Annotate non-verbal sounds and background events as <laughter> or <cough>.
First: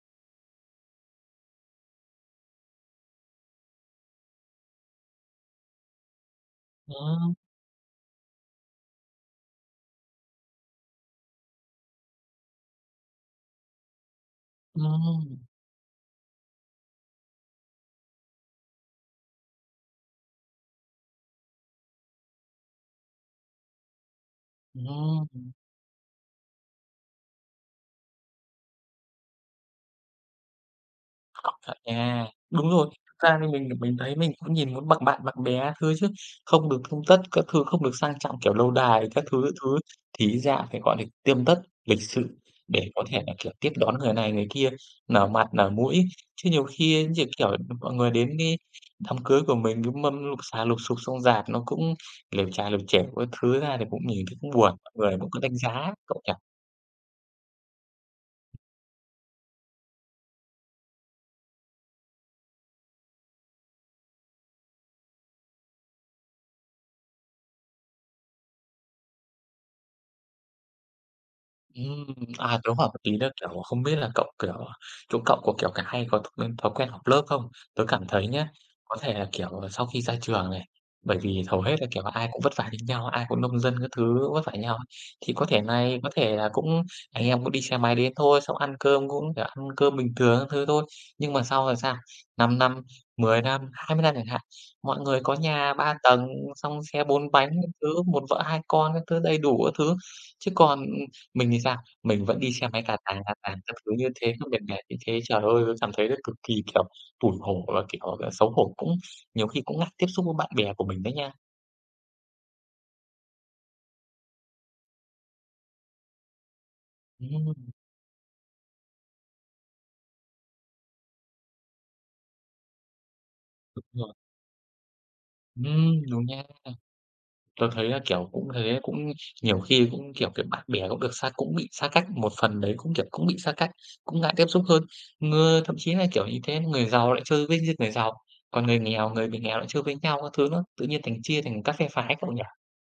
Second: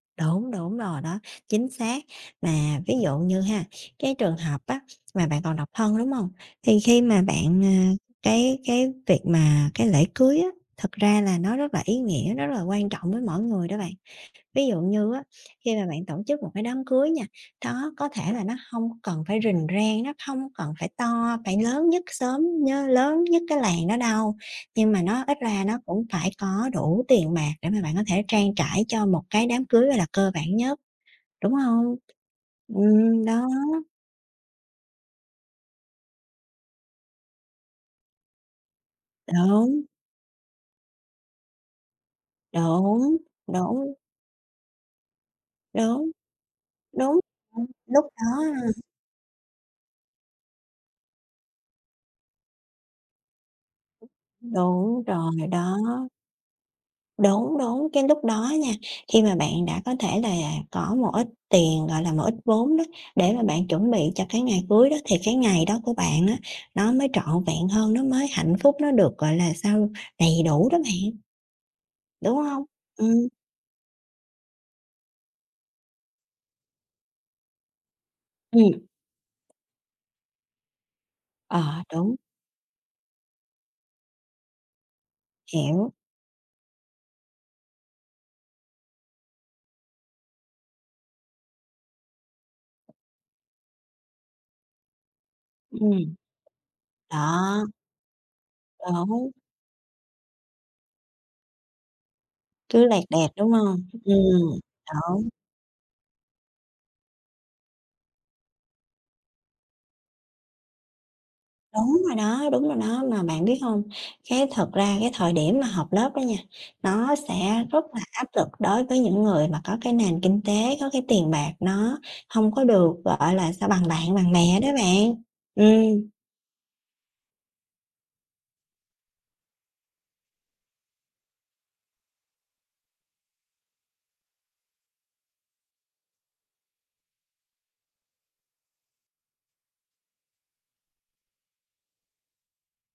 Đúng, đúng rồi đó, chính xác. Mà ví dụ như ha, cái trường hợp á mà bạn còn độc thân, đúng hông? Thì khi mà Ờ. bạn, à, cái cái việc mà cái lễ cưới á, thực ra là nó rất là ý nghĩa, nó rất là quan trọng với mỗi người đó bạn. Ví dụ như á, Ừm. khi mà bạn tổ chức một cái đám cưới nha, đó có thể là nó hông cần phải rình rang, nó không cần phải to phải lớn nhất xóm, nhớ lớn nhất cái làng đó đâu. Ừm, Nhưng mà nó ít ừm. ra nó cũng phải có đủ tiền bạc để mà bạn có thể trang trải cho một cái đám cưới, gọi là, cơ bản nhất, Có đúng thể hông? nha, đúng rồi, Ừm, thực ra thì đó. mình thì mình thấy, mình cũng nhìn muốn bằng bạn bằng bè các thứ chứ. Không được tươm tất các thứ, không được sang trọng, kiểu, lâu đài các thứ, các thứ, Đúng. thì ít ra phải, gọi là, tươm tất lịch sự để có Đúng, thể là, kiểu, tiếp đúng. đón người này người kia, nở mặt nở mũi. Đúng. Chứ nhiều khi, Đúng như kiểu là, rồi, mọi lúc người đến đó cái ha đám cưới của mình, cái mâm lụp xà lụp xụp, xong rạp nó cũng lởm chà lởm chởm các thứ ra thì cũng <unintelligible> nhìn thì cũng buồn, mọi Đúng người họ cũng rồi đánh đó. giá cậu nhỉ? Đúng, đúng, cái lúc đó nha, khi mà bạn đã có thể là có một ít tiền, gọi là, một ít vốn đó để mà bạn chuẩn bị cho cái ngày cưới đó thì cái ngày đó của bạn á nó mới trọn vẹn hơn, nó mới hạnh phúc nó được, gọi là, sao đầy đủ đó bạn. Ừm, Đúng à, hông? tớ hỏi một tí Ừm. là, kiểu, không biết là cậu, kiểu, chỗ cậu có, kiểu, cái hay có thói quen thói quen họp lớp không? Tớ cảm thấy nhá, Ừm. có thể là, kiểu, ờ, sau khi ra trường này, bởi vì hầu hết Ờ, là, kiểu là, đúng. ai cũng vất vả như nhau á, ai cũng nông dân các thứ vất vả như nhau á. Thì có thể Hiểu. này có thể là cũng anh em cũng đi xe máy đến thôi, xong ăn cơm cũng, kiểu, ăn cơm bình thường các thứ thôi. Nhưng mà sau rồi sao? 5 năm, 10 năm, 20 năm chẳng hạn, mọi người có nhà 3 Ừm. tầng, xong xe 4 bánh Đó. các thứ, 1 vợ 2 con các thứ, Đúng. đầy đủ các thứ. Chứ còn, ừm, mình thì sao? Mình vẫn đi xe máy Cứ cà lẹt tàng đẹt, cà đúng tàng các hông? thứ như thế, nó Ừm, mệt mệt như thế. đúng. Trời ơi, tớ cảm thấy là cực kỳ, kiểu, tủi hổ và, kiểu, gọi là, xấu hổ, cũng nhiều khi cũng ngại tiếp xúc với bạn bè của mình đấy nha. Đúng rồi đó, đúng rồi đó, mà bạn biết hông? Cái thực ra cái thời điểm mà họp lớp đó nha, nó Ừm sẽ hưm. rất là áp lực đối với những người mà có cái nền kinh tế, có cái tiền bạc nó hông có được, gọi là sao, Đúng bằng rồi. bạn bằng bè đó bạn. Ừm, Ừm. đúng nha. Tớ thấy là, kiểu, cũng thế, cũng nhiều khi cũng, kiểu, kiểu bạn bè cũng được xa cũng bị xa cách, một phần đấy cũng, kiểu, cũng bị xa cách, cũng ngại tiếp xúc hơn. Người thậm chí là, kiểu, những cái người giàu lại chơi với những người giàu, còn người nghèo người bị nghèo lại chơi với nhau các thứ nữa. Tự nhiên thành chia thành các phe phái cậu nhỉ?